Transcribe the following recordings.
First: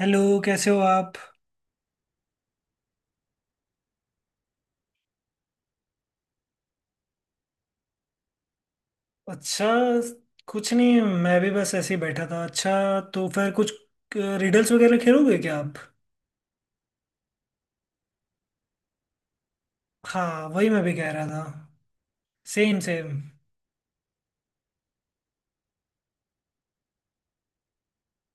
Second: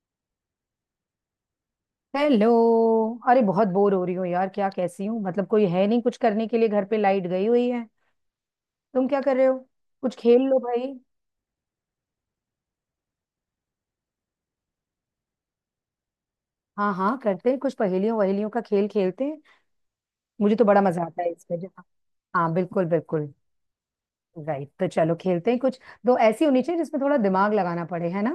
Hello. कैसे हो आप? हेलो। अरे बहुत बोर हो रही हूँ यार। क्या कैसी हूँ मतलब, कोई है नहीं कुछ करने के लिए। घर पे लाइट गई हुई है। तुम क्या कर रहे हो? अच्छा, कुछ खेल लो कुछ भाई। नहीं, मैं भी बस ऐसे ही बैठा था। अच्छा, तो फिर कुछ रिडल्स वगैरह खेलोगे क्या आप? हाँ हाँ, करते हैं कुछ। पहेलियों वहेलियों का खेल खेलते हैं। हाँ, मुझे तो वही बड़ा मैं भी मजा कह आता रहा है था। इसमें जो। हाँ सेम बिल्कुल सेम। बिल्कुल। राइट, तो चलो खेलते हैं कुछ। दो ऐसी होनी चाहिए जिसमें थोड़ा दिमाग लगाना पड़े, है ना।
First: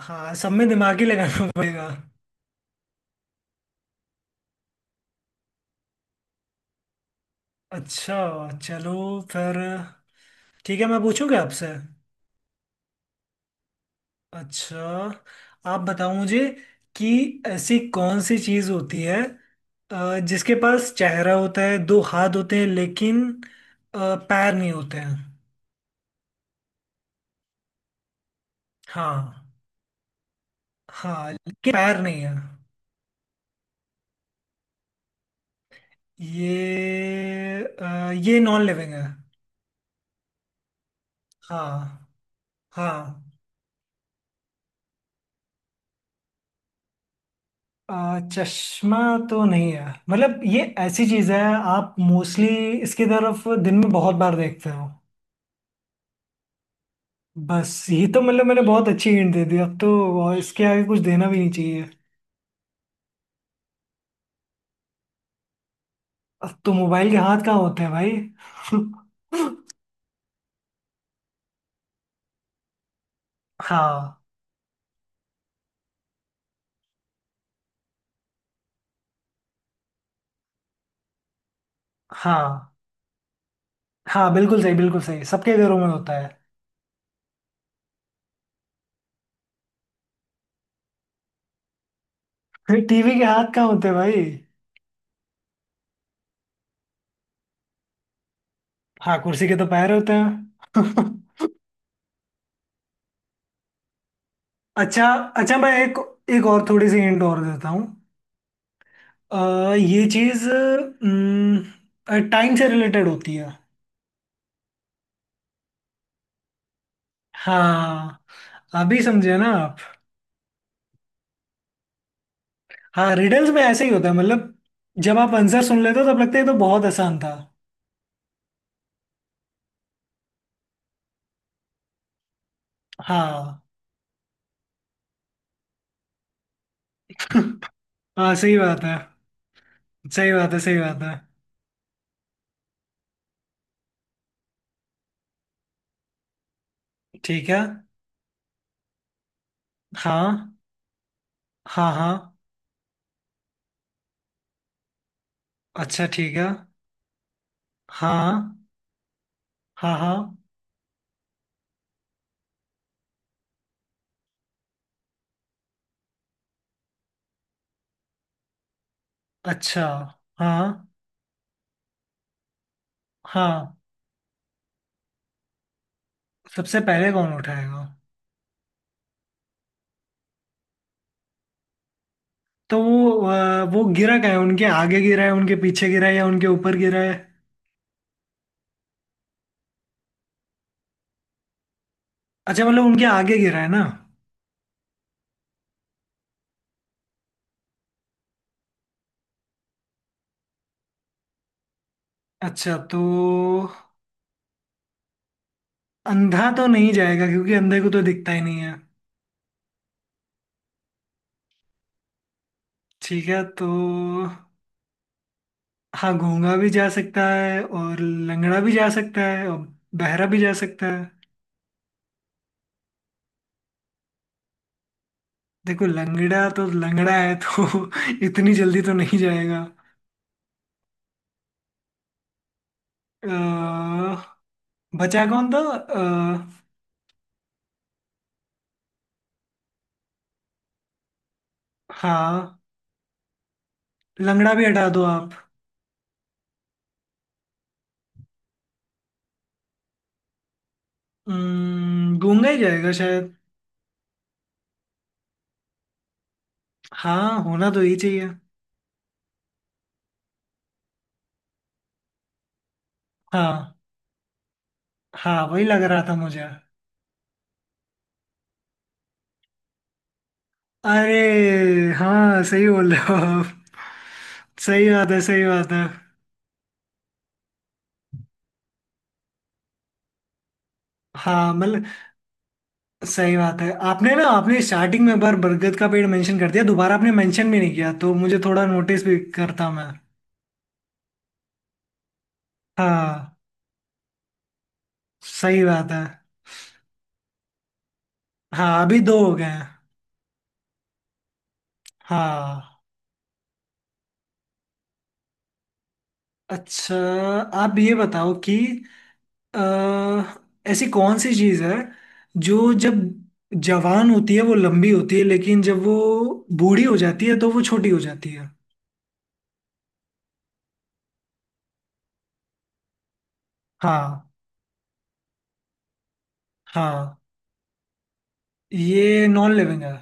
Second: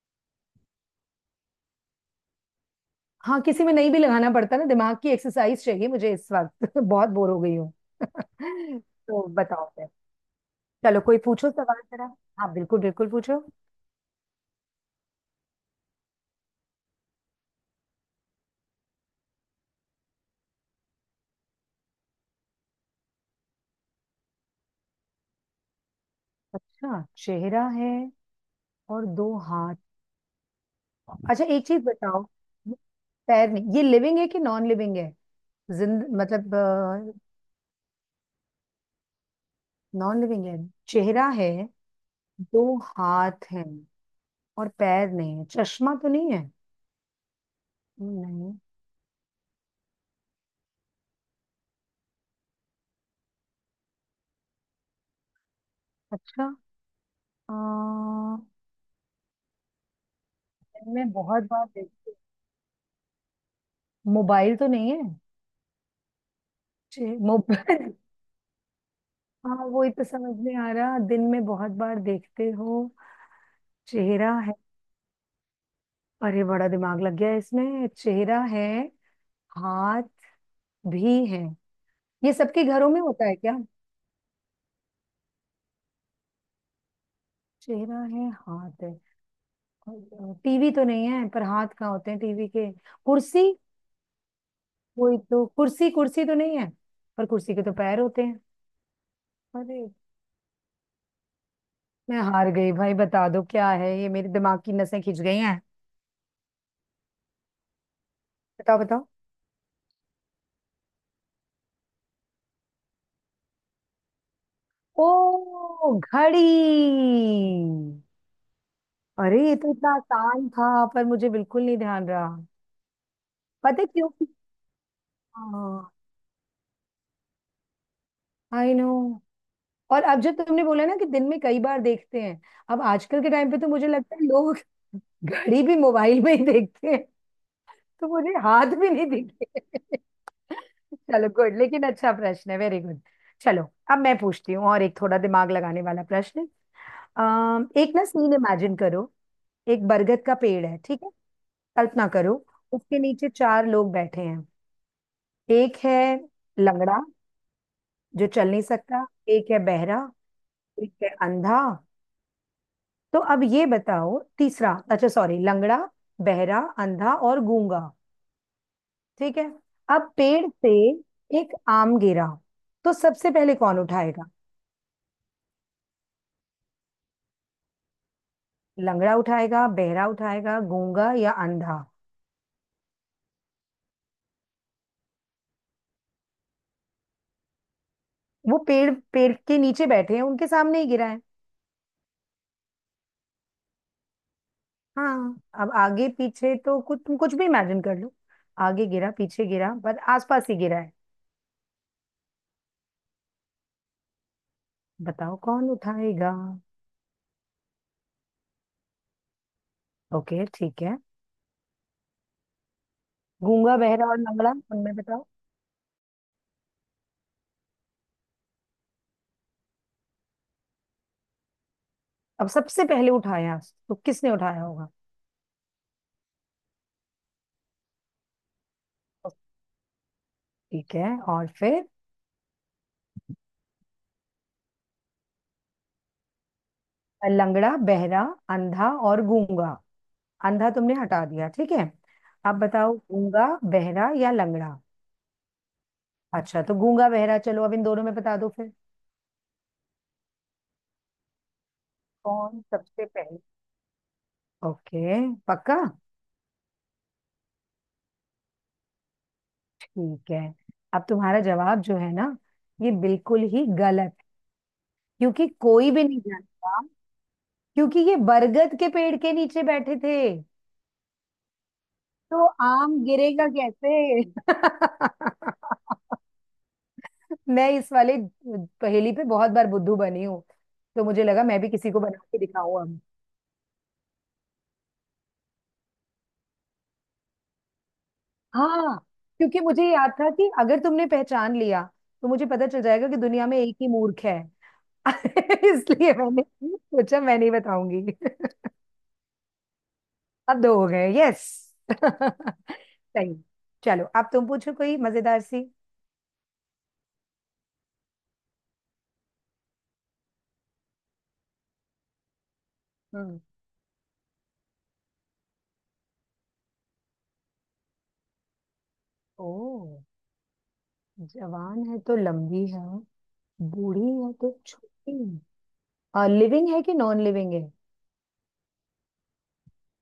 हाँ, सब में दिमाग ही लगाना पड़ेगा। हाँ, किसी में नहीं भी लगाना पड़ता ना। दिमाग की एक्सरसाइज चाहिए मुझे इस वक्त। बहुत बोर हो गई हूँ। अच्छा, चलो तो फिर। बताओ फिर। ठीक है, मैं चलो कोई पूछूंगा पूछो आपसे। सवाल जरा। हाँ बिल्कुल बिल्कुल, पूछो। अच्छा, आप बताओ मुझे कि ऐसी कौन सी चीज़ होती है, जिसके पास चेहरा होता है, दो हाथ होते हैं, लेकिन पैर नहीं होते हैं। अच्छा, चेहरा है। और दो हाँ। हाथ। हाँ, अच्छा, एक लेकिन चीज पैर नहीं बताओ। है। ये पैर नहीं, ये लिविंग है कि नॉन लिविंग है? जिंद मतलब। ये ये non living non. Non living है। चेहरा है। हाँ। दो हाँ, हाथ हैं। और पैर नहीं है। चश्मा तो नहीं है? नहीं। चश्मा तो नहीं है। मतलब ये ऐसी चीज है, आप मोस्टली इसकी तरफ दिन में बहुत बार देखते हो। अच्छा। बस ये तो, आ, मतलब मैंने बहुत अच्छी हिंट दे दी अब तो, और इसके आगे कुछ मैं देना भी बहुत नहीं बार चाहिए। देखती हूँ। मोबाइल तो नहीं है? अब तो मोबाइल के चे- हाथ कहाँ होते मोबाइल हैं भाई? हाँ, वही तो समझ में आ रहा, दिन में बहुत बार देखते हो। हाँ चेहरा है। अरे बड़ा दिमाग लग गया इसमें। चेहरा है, हाथ भी है। ये सबके हाँ। घरों में होता है क्या? हाँ, बिल्कुल सही, बिल्कुल सही, सबके घरों में होता है। चेहरा है, हाथ है। टीवी तो नहीं है, पर हाथ कहाँ होते हैं टीवी के। टीवी के कुर्सी। हाथ कहाँ होते हैं भाई? वही तो, कुर्सी कुर्सी तो नहीं है, पर कुर्सी के तो पैर होते हैं। हाँ, कुर्सी के तो अरे, पैर होते हैं। मैं हार गई भाई, बता दो क्या है ये। मेरे दिमाग की नसें अच्छा, खिंच गई अच्छा, हैं। मैं एक एक और थोड़ी सी हिंट और देता हूँ। बताओ बताओ। ये चीज टाइम से रिलेटेड होती है। ओ, घड़ी। हाँ, अभी समझे अरे ना ये तो आप। इतना आसान था, पर मुझे बिल्कुल नहीं ध्यान रहा। हाँ, रिडल्स में पता ऐसे है ही होता क्यों। है, मतलब जब आप आंसर सुन हाँ। लेते हो तब लगता है ये तो बहुत आसान था। I know. और अब जो तुमने बोला ना कि दिन में कई बार देखते हैं, अब आजकल के टाइम पे हाँ। तो मुझे लगता है लोग घड़ी भी मोबाइल में ही देखते हैं। तो हाँ, मुझे सही हाथ बात भी है, नहीं दिखे। सही बात है, सही बात है। चलो गुड, लेकिन अच्छा प्रश्न है, वेरी गुड। चलो, अब मैं पूछती हूँ और एक थोड़ा दिमाग लगाने वाला प्रश्न। ठीक है। एक ना सीन इमेजिन करो। एक बरगद का हाँ, पेड़ है, ठीक है। हाँ, कल्पना करो। हाँ। उसके नीचे चार लोग बैठे हैं। एक है अच्छा, ठीक है। लंगड़ा जो चल हाँ, नहीं सकता, एक है हाँ, बहरा, हाँ। एक है अंधा। तो अब ये बताओ, तीसरा, अच्छा सॉरी, लंगड़ा, बहरा, अंधा और गूंगा, ठीक है। अच्छा। अब पेड़ हाँ। से एक आम गिरा। तो सबसे पहले हाँ, कौन उठाएगा? सबसे पहले कौन उठाएगा? लंगड़ा उठाएगा, बहरा उठाएगा, गूंगा या अंधा? तो वो वो गिरा क्या है, उनके आगे गिरा है, उनके पीछे गिरा है, या उनके ऊपर गिरा है? वो पेड़, पेड़ के नीचे बैठे हैं, उनके सामने ही गिरा है। अच्छा, मतलब उनके आगे गिरा है ना। हाँ, अब आगे पीछे तो कुछ, तुम कुछ भी इमेजिन कर लो। आगे गिरा, पीछे गिरा, पर आसपास ही गिरा है। अच्छा, तो बताओ कौन उठाएगा। अंधा तो नहीं जाएगा, क्योंकि अंधे को तो दिखता ही नहीं है। ओके, ठीक है। ठीक है, तो गूंगा, बहरा और लंगड़ा, उनमें बताओ। हाँ गूंगा भी जा सकता है, और लंगड़ा भी जा सकता है, और बहरा भी जा सकता है। अब सबसे पहले उठाया तो किसने उठाया होगा? देखो, लंगड़ा तो लंगड़ा है तो इतनी जल्दी तो नहीं जाएगा। ठीक है, और फिर? अ, बचा कौन था? अ, लंगड़ा, बहरा, अंधा और गूंगा। अंधा तुमने हटा दिया, ठीक है। हाँ, अब बताओ, गूंगा, बहरा या लंगड़ा भी लंगड़ा। हटा दो आप। अच्छा, तो गूंगा बहरा, चलो अब इन दोनों में बता दो फिर। गूंगा ही कौन जाएगा सबसे शायद। पहले? ओके, पक्का? हाँ, होना तो ही चाहिए। ठीक है। अब तुम्हारा जवाब जो है ना, ये बिल्कुल ही हाँ, गलत। हाँ क्योंकि वही लग कोई रहा भी था नहीं मुझे। जानता। क्योंकि ये बरगद के पेड़ के नीचे बैठे थे। अरे, हाँ तो सही बोल आम रहे हो गिरेगा आप। कैसे सही बात है, सही बात है। मैं इस वाले पहेली पे बहुत बार बुद्धू बनी हूँ। तो मुझे लगा हाँ मैं भी मतलब किसी को बना के दिखाऊं अब। सही बात है, आपने ना आपने स्टार्टिंग में एक बार बरगद का पेड़ मेंशन कर दिया, दोबारा आपने मेंशन भी नहीं किया, तो मुझे थोड़ा हाँ, नोटिस भी क्योंकि करता मुझे मैं। याद था कि अगर तुमने पहचान लिया तो मुझे पता चल जाएगा कि हाँ, दुनिया में एक ही मूर्ख है। सही बात है। इसलिए मैंने सोचा मैं नहीं बताऊंगी। हाँ, अभी दो हो गए हैं। अब दो हो गए, यस। हाँ। सही। चलो अब तुम पूछो कोई मजेदार सी। अच्छा, आप ये बताओ कि अह, ऐसी कौन सी चीज है जो जब हम्म। जवान होती है वो लंबी होती है, लेकिन जब वो बूढ़ी हो जाती है तो वो छोटी हो जाती है। ओ, जवान है तो लंबी है, बूढ़ी हाँ। या तो छोटी है। लिविंग है कि हाँ, नॉन लिविंग है? ये non living non.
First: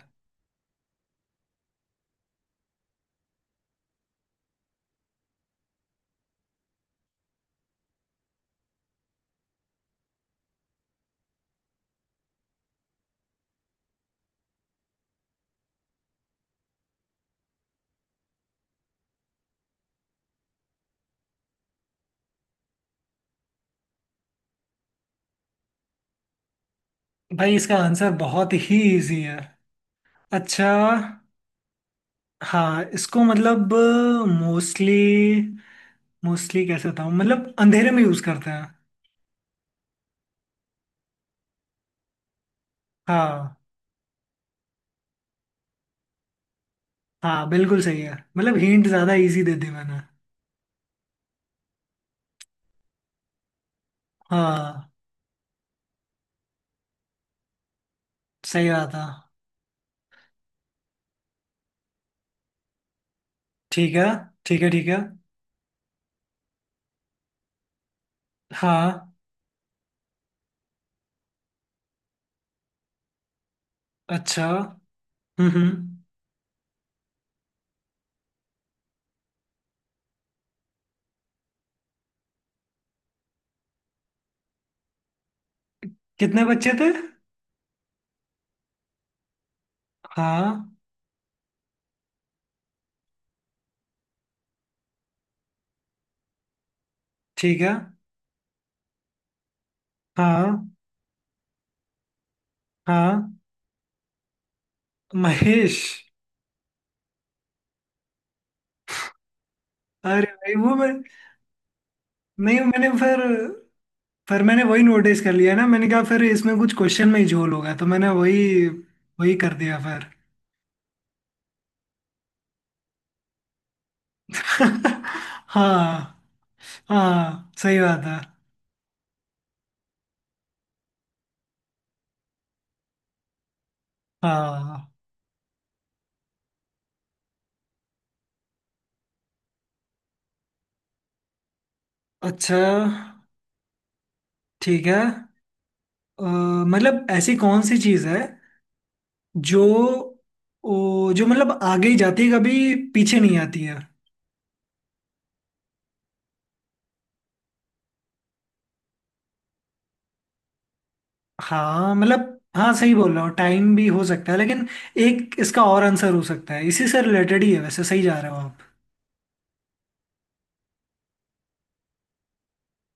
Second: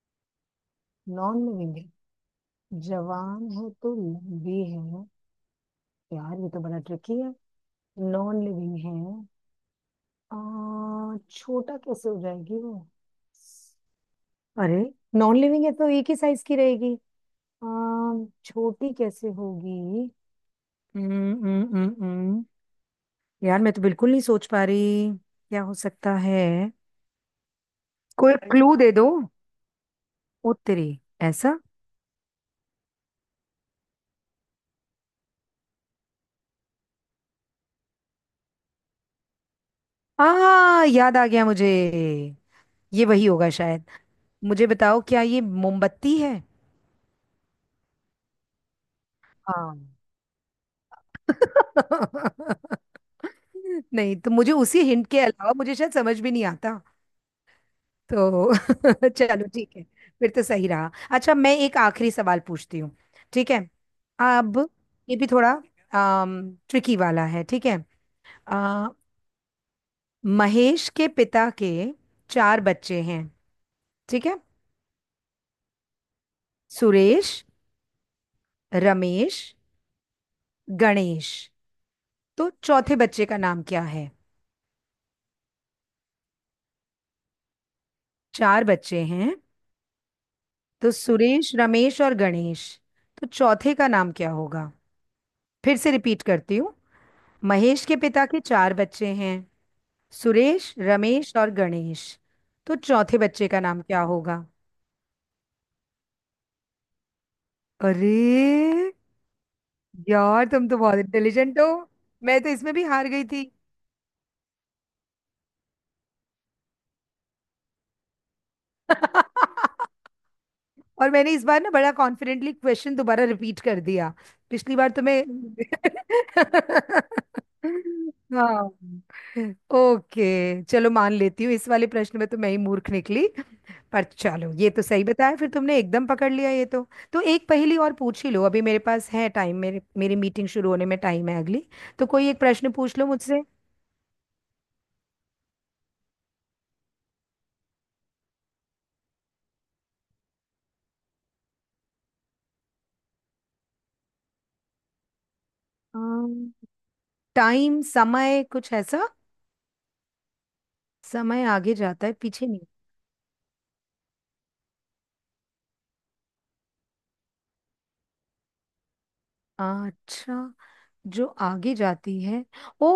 Non living है। जवान है तो लंबी है। यार ये तो बड़ा ट्रिकी है। नॉन लिविंग है। छोटा कैसे हो जाएगी वो। अरे, नॉन लिविंग है तो एक ही साइज की रहेगी। आ, छोटी कैसे होगी। हम्म हम्म हम्म हम्म। यार मैं तो बिल्कुल नहीं सोच पा रही। क्या हो सकता है। भाई, इसका आंसर कोई बहुत क्लू ही दे दो। इजी है। अच्छा, उत्तरी ऐसा। हाँ, इसको मतलब मोस्टली, मोस्टली कैसे बताऊँ, मतलब अंधेरे में यूज करते हैं। आ याद आ गया मुझे। ये वही होगा हाँ। शायद। मुझे बताओ, क्या ये मोमबत्ती है? हाँ, बिल्कुल सही है। मतलब हिंट ज्यादा इजी दे दी हाँ। मैंने। नहीं तो मुझे उसी हाँ, हिंट के अलावा मुझे शायद समझ भी नहीं आता। तो सही रहा था। चलो ठीक है। फिर तो सही रहा। अच्छा मैं एक आखिरी सवाल पूछती हूँ, ठीक है। ठीक है, अब ठीक है, ठीक है। ये भी थोड़ा ट्रिकी वाला है, ठीक है। आ, हाँ। महेश के पिता के चार बच्चे हैं, ठीक है। अच्छा। हम्म। सुरेश, रमेश, गणेश, तो चौथे बच्चे का नाम क्या है? कितने बच्चे थे? चार बच्चे हैं। हाँ। तो सुरेश, रमेश और गणेश, तो चौथे का नाम क्या होगा? फिर से रिपीट करती हूँ। ठीक है। महेश के पिता के चार बच्चे हैं। हाँ। सुरेश, रमेश और गणेश। तो चौथे हाँ, बच्चे का नाम क्या होगा? महेश। अरे अरे यार, भाई तुम वो तो मैं, बहुत इंटेलिजेंट हो। मैं तो नहीं इसमें भी मैंने हार फिर गई थी। फिर मैंने वही नोटिस कर लिया ना, मैंने कहा फिर इसमें कुछ क्वेश्चन में ही झोल होगा, तो मैंने वही वही कर दिया फिर। और मैंने इस बार ना बड़ा कॉन्फिडेंटली क्वेश्चन दोबारा रिपीट कर दिया, पिछली बार तुम्हें। हाँ। हाँ, सही बात है। हाँ। ओके चलो, मान लेती हूँ इस वाले प्रश्न में तो मैं ही मूर्ख निकली। पर चलो, ये तो हाँ। सही बताया फिर तुमने, एकदम पकड़ लिया ये तो। तो एक पहेली और पूछ ही लो, अभी मेरे पास है टाइम, मेरे मेरी मीटिंग शुरू होने में टाइम है अगली। तो कोई एक अच्छा, प्रश्न पूछ लो मुझसे। ठीक है। अ, मतलब ऐसी कौन सी चीज है जो, जो मतलब आगे ही जाती है, कभी पीछे नहीं आती है। अम्म, टाइम, समय, कुछ ऐसा। समय आगे हाँ, जाता है मतलब पीछे नहीं। हाँ, सही बोल रहा हो, टाइम भी हो सकता है, लेकिन एक इसका और आंसर हो सकता है, इसी से रिलेटेड ही है वैसे, सही जा रहे हो आप। अच्छा, जो आगे जाती है। ओ,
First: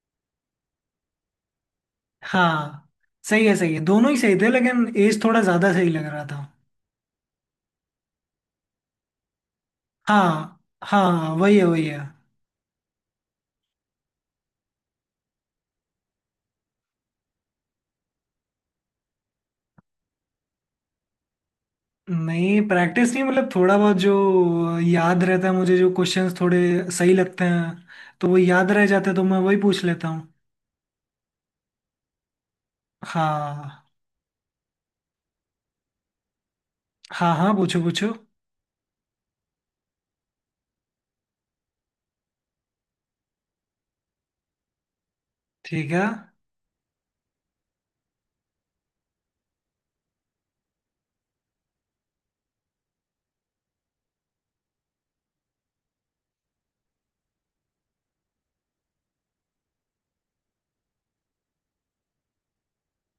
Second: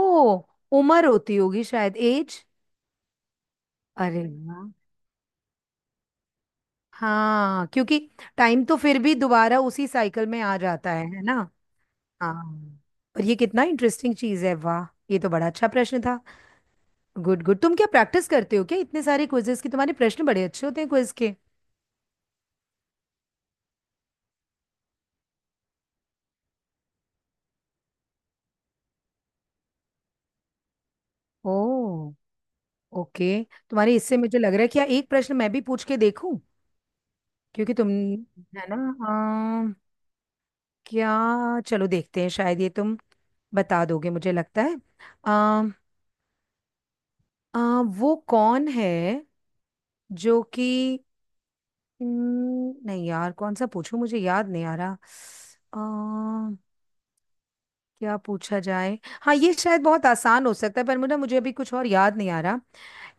उम्र होती होगी शायद, एज। हाँ, सही है, सही है, दोनों ही अरे सही थे, वाह। लेकिन एज थोड़ा ज्यादा सही लग रहा था। हाँ, क्योंकि टाइम तो फिर भी दोबारा उसी साइकिल में आ हाँ, जाता है ना। हाँ वही है, वही है। हाँ। और ये कितना इंटरेस्टिंग चीज है, वाह। ये तो बड़ा अच्छा प्रश्न था। गुड गुड, तुम क्या प्रैक्टिस करते हो क्या इतने सारे क्विजेस की? तुम्हारे प्रश्न बड़े अच्छे होते हैं क्विज के। नहीं, प्रैक्टिस नहीं, मतलब थोड़ा बहुत जो याद रहता है मुझे, जो क्वेश्चंस थोड़े सही लगते हैं तो वो याद रह जाते हैं, तो मैं वही पूछ लेता हूँ। ओ, ओके। हाँ। तुम्हारे इससे मुझे लग रहा है कि यार एक प्रश्न मैं भी पूछ के देखूं, हाँ, हाँ, क्योंकि पूछो तुम, पूछो। है ना। हाँ। क्या? चलो देखते हैं, शायद ये तुम बता दोगे मुझे लगता है। आ, ठीक है। वो कौन है जो कि नहीं यार कौन सा पूछूं, मुझे याद नहीं आ रहा। आ, क्या पूछा जाए। हाँ ये शायद बहुत आसान हो सकता है, पर मुझे मुझे अभी कुछ और याद नहीं आ रहा।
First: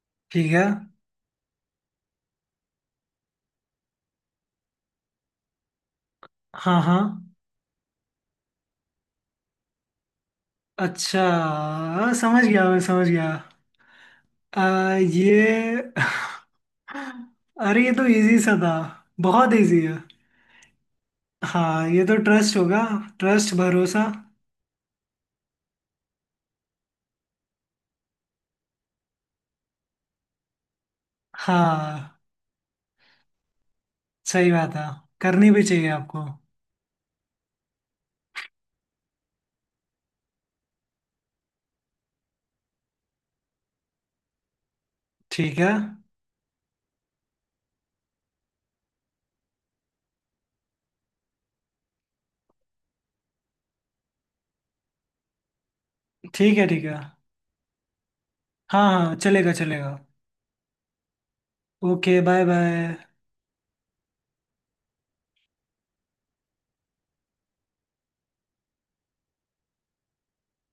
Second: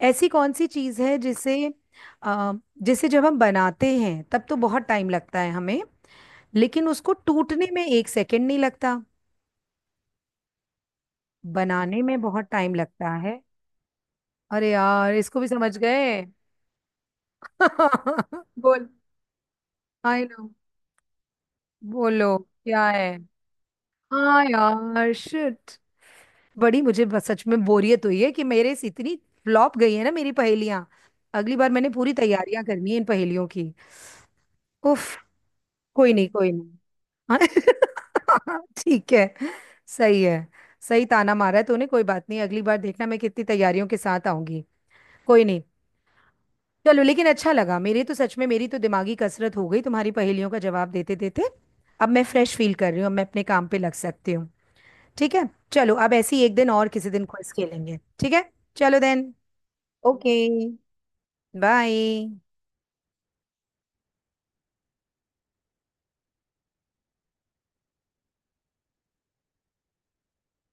ऐसी ठीक कौन है। सी चीज़ है जिसे आ, जिसे जब हम बनाते हैं तब तो बहुत टाइम लगता है हमें, हाँ। लेकिन उसको हाँ, टूटने में एक सेकंड नहीं लगता। अच्छा, बनाने हाँ, में समझ बहुत गया, टाइम मैं समझ लगता गया। है। अरे यार इसको भी ये समझ गए। अरे ये तो इजी सा था। बोल। बहुत इजी है। I know. हाँ, ये तो बोलो ट्रस्ट होगा। क्या है। ट्रस्ट, भरोसा। हाँ यार, शिट। बड़ी मुझे बस सच में बोरियत हुई है कि मेरे से इतनी फ्लॉप गई है ना मेरी पहेलियां। अगली बार मैंने पूरी हाँ, तैयारियां करनी है इन पहेलियों की। सही बात है। उफ। करनी भी चाहिए कोई आपको। नहीं, कोई नहीं। हाँ। ठीक है। सही है। सही ताना मारा है तूने, कोई बात नहीं, अगली बार देखना मैं कितनी तैयारियों के साथ आऊंगी। कोई ठीक नहीं। है, चलो, लेकिन अच्छा लगा मेरे तो, सच में मेरी तो दिमागी कसरत हो गई तुम्हारी पहेलियों का जवाब देते देते। अब मैं फ्रेश फील कर रही हूँ, अब मैं अपने काम पे लग सकती हूँ। ठीक है चलो, अब ऐसी एक ठीक है, दिन, ठीक और है। किसी दिन क्विज खेलेंगे, ठीक है। हाँ, चलो हाँ, देन। चलेगा चलेगा। Okay. Okay, bye. Bye bye.